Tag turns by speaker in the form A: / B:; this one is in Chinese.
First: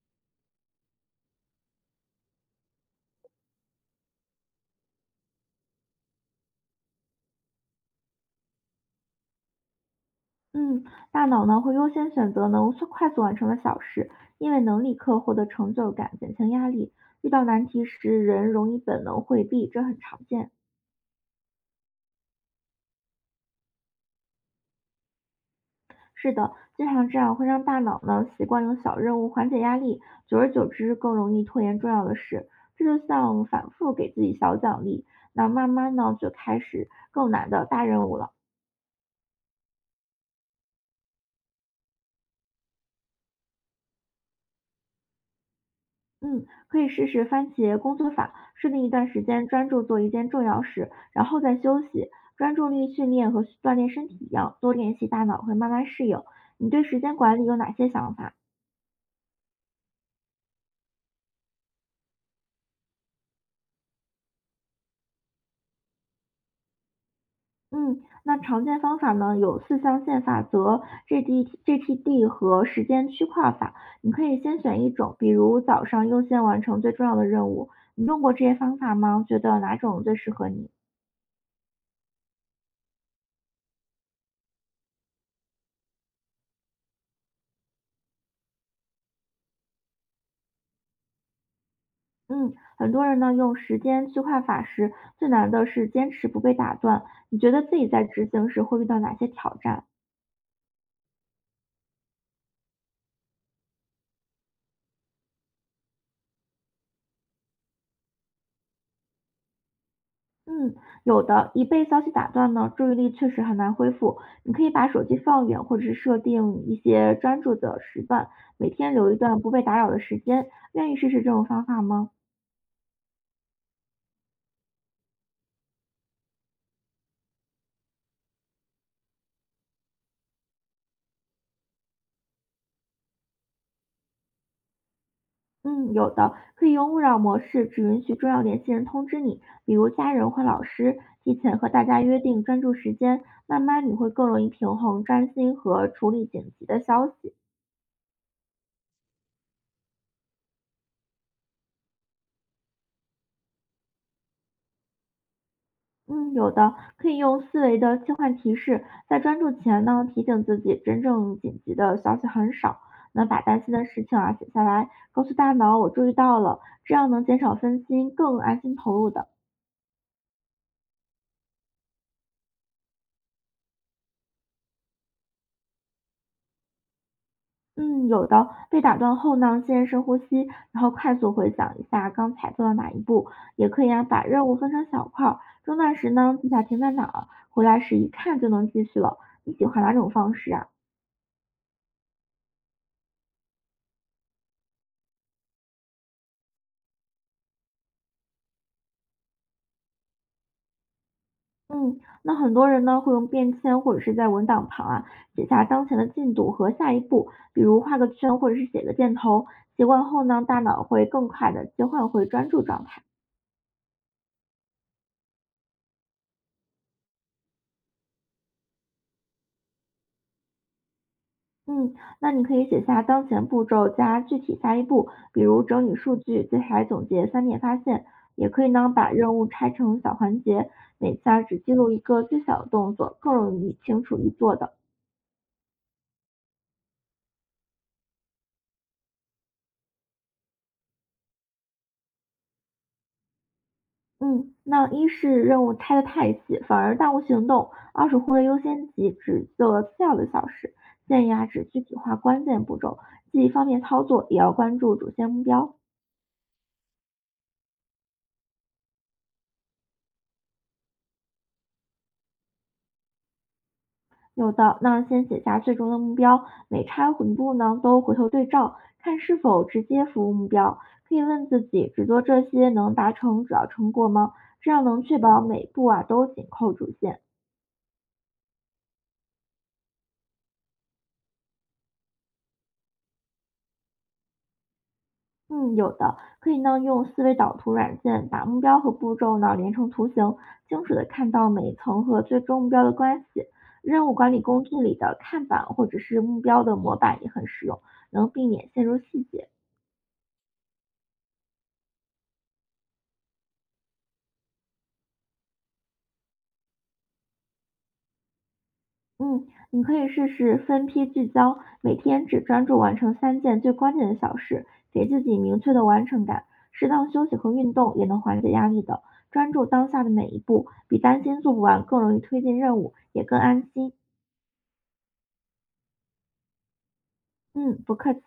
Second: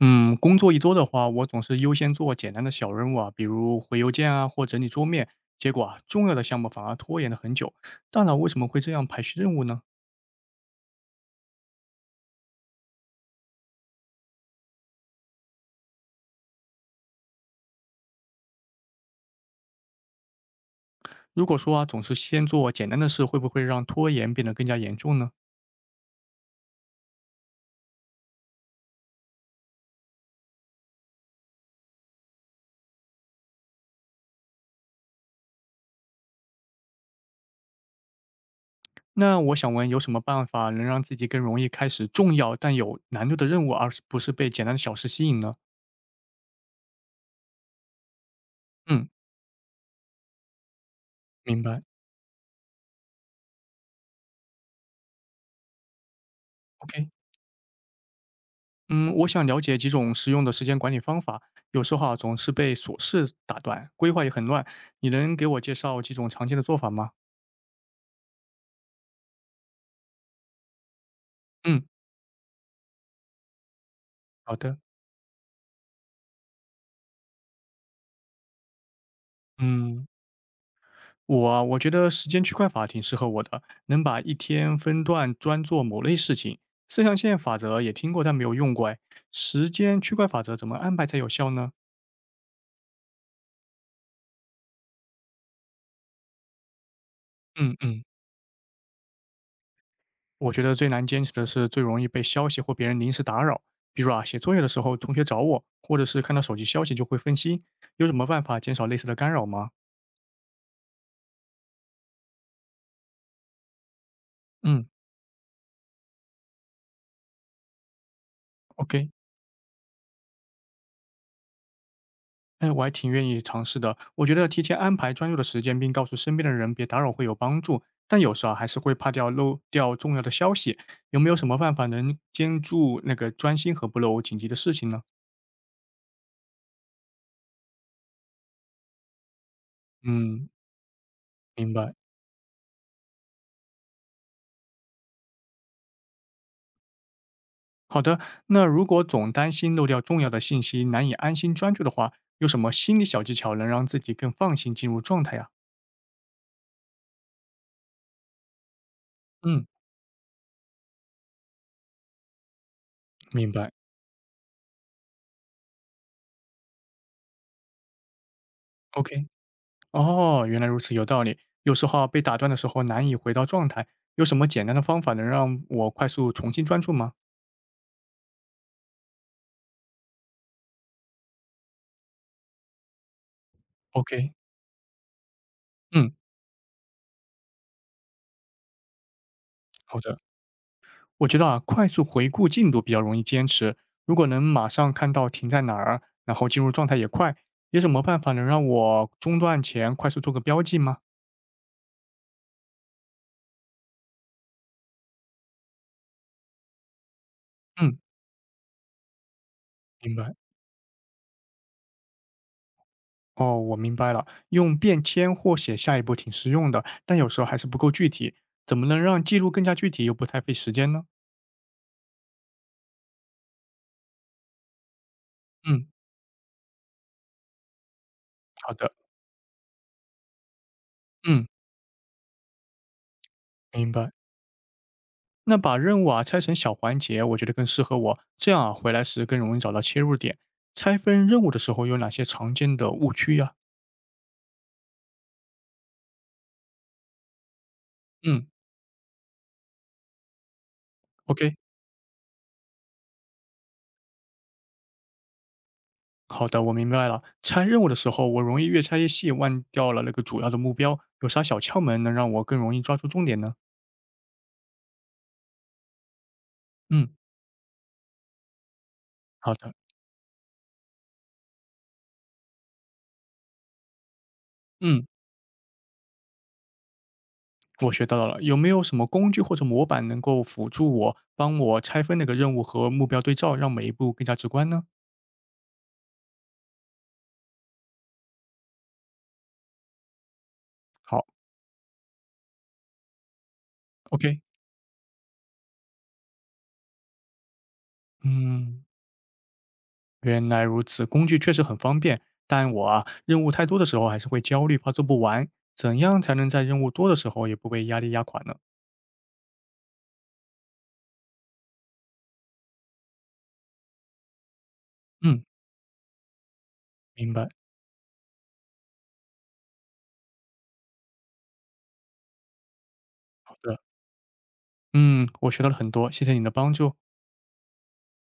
A: 嗯，工作一周的话，我总是优先做简单的小任务啊，比如回邮件啊或整理桌面。结果啊，重要的项目反而拖延了很久。大脑为什么会这样排序任务呢？
B: 嗯，大脑呢会优先选择能快速完成的小事，因为能立刻获得成就感，减轻压力。遇到难题时，人容易本能回避，这很常见。
A: 如果说啊，总是先做简单的事，会不会让拖延变得更加严重呢？
B: 是的，经常这样会让大脑呢习惯用小任务缓解压力，久而久之更容易拖延重要的事。这就像反复给自己小奖励，那慢慢呢就开始更难的大任务了。
A: 那我想问，有什么办法能让自己更容易开始重要但有难度的任务，而是不是被简单的小事吸引呢？
B: 嗯，可以试试番茄工作法，设定一段
A: 嗯，
B: 时间专注做一件重要事，然后再
A: 明白。
B: 休息。专注力训练和锻炼身体一样，多练习，大脑会慢慢适应。你对时
A: OK。
B: 间管理有哪些想法？
A: 嗯，我想了解几种实用的时间管理方法。有时候啊，总是被琐事打断，规划也很乱。你能给我介绍几种常见的做法吗？
B: 嗯，那常见方法呢有四象限法则、GD、
A: 嗯，
B: GTD 和时间区块法。你可以
A: 好
B: 先
A: 的。
B: 选一种，比如早上优先完成最重要的任务。你用过这些方法吗？觉得哪种
A: 嗯，
B: 最适合你？
A: 我觉得时间区块法挺适合我的，能把一天分段专做某类事情。四象限法则也听过，但没有用过。哎，时间区块法则怎么安排才有效呢？
B: 嗯，很多人呢用时间区块法时，最难的是坚持不被打断。你觉得
A: 嗯
B: 自己
A: 嗯。
B: 在执行时会遇到哪些挑战？
A: 我觉得最难坚持的是最容易被消息或别人临时打扰，比如啊，写作业的时候同学找我，或者是看到手机消息就会分心。有什么办法减少类似的干扰吗？
B: 嗯，有的，一被消息打断呢，注意力确实很难恢复。你可以
A: 嗯
B: 把手机放远，或者是设定一些专注的时段，每天
A: ，OK，
B: 留一段不被打扰的时间。愿意试试这种方法吗？
A: 哎，我还挺愿意尝试的。我觉得提前安排专注的时间，并告诉身边的人别打扰会有帮助。但有时候啊还是会怕掉漏掉重要的消息。有没有什么办法能兼顾那个专心和不漏紧急的事情呢？
B: 嗯，有的，可以用勿扰模式，只允许重要联系人通知你，比如家人或
A: 嗯，
B: 老师。提前和
A: 明
B: 大
A: 白。
B: 家约定专注时间，慢慢你会更容易平衡专心和处理紧急的消息。
A: 好的，那如果总担心漏掉重要的信息，难以安心专注的话，有什么心理小技巧能让自己更放心进入状态呀？
B: 嗯，有的，可以用思维的切换提示，在专注
A: 嗯，
B: 前呢，提醒自己真正紧急的消息很少。那把
A: 明
B: 担
A: 白。
B: 心的事情啊写下来，告诉大脑我注意到了，这样能减少分心，更安心投入
A: OK。
B: 的。
A: 哦，原来如此，有道理。有时候啊被打断的时候难以回到状态，有什么简单的方法能让我快速重新专注吗
B: 嗯，有的。被打断后呢，先深呼吸，然后快速回想一下刚才做了哪一步，也可以啊，把
A: ？OK。
B: 任务分成小块儿，中断时
A: 嗯，
B: 呢记下停在哪儿，回来时一看就能继续了。你喜欢哪
A: 好
B: 种
A: 的。
B: 方式啊？
A: 我觉得啊，快速回顾进度比较容易坚持。如果能马上看到停在哪儿，然后进入状态也快，有什么办法能让我中断前快速做个标记吗？
B: 嗯，那很多人呢会用便签或者是在文档旁啊写下当前的进度和下一步，比如
A: 嗯，
B: 画个圈或者是写个箭头。习惯
A: 明
B: 后
A: 白。
B: 呢，大脑会更快的切换回专注状态。
A: 哦，我明白了，用便签或写下一步挺实用的，但有时候还是不够具体。怎么能让记录更加具体又不太费时间呢？
B: 嗯，那你可以写下当前步骤加具体下一步，比如
A: 嗯，
B: 整理数据，接下来总结三点发现。也可以
A: 好的，
B: 呢，把任务拆成小环节，每次啊
A: 嗯，
B: 只记录一个最小的动作，更容易
A: 明
B: 清
A: 白。
B: 楚易做的。
A: 那把任务啊拆成小环节，我觉得更适合我，这样啊回来时更容易找到切入点。拆分任务的时候有哪些常见的误区呀？
B: 嗯，那一是任务拆得太细，反而耽误行动；二是忽略
A: 嗯
B: 优先级，只做次要的小事。建议啊，
A: ，OK，
B: 只具体化关键步骤，既方便操作，也要关注主线目标。
A: 好的，我明白了。拆任务的时候，我容易越拆越细，忘掉了那个主要的目标。有啥小窍门能让我更容易抓住重点呢？
B: 有的，那先写下最终的目标，每
A: 嗯，
B: 拆混步呢都回头对照，看是
A: 好
B: 否
A: 的，
B: 直接服务目标。可以问自己，只做这些能达成主要成果吗？这样能
A: 嗯。
B: 确保每步啊都紧扣主线。
A: 我学到了，有没有什么工具或者模板能够辅助我，帮我拆分那个任务和目标对照，让每一步更加直观呢？
B: 嗯，有的，可以呢用思维导图软件把目标和步骤呢连成图形，清楚的
A: 好
B: 看到每一层和最终目标的关系。任务管
A: ，OK，
B: 理工具里的看板或者是目标的模板也很实用，能避免
A: 嗯，
B: 陷入细节。
A: 原来如此，工具确实很方便，但我啊，任务太多的时候还是会焦虑，怕做不完。怎样才能在任务多的时候也不被压力压垮呢？
B: 嗯，你可以试试分批聚焦，每天只专注完成三件最关键的小事，给自己
A: 嗯，
B: 明确的完成感。适当休
A: 明
B: 息
A: 白，
B: 和运动也能缓解压力的。专注当下的每一步，比担心做不完更容易推进任务，也更
A: 好
B: 安
A: 的，
B: 心。
A: 嗯，我学到了很多，谢谢你的帮助。
B: 嗯，不客气。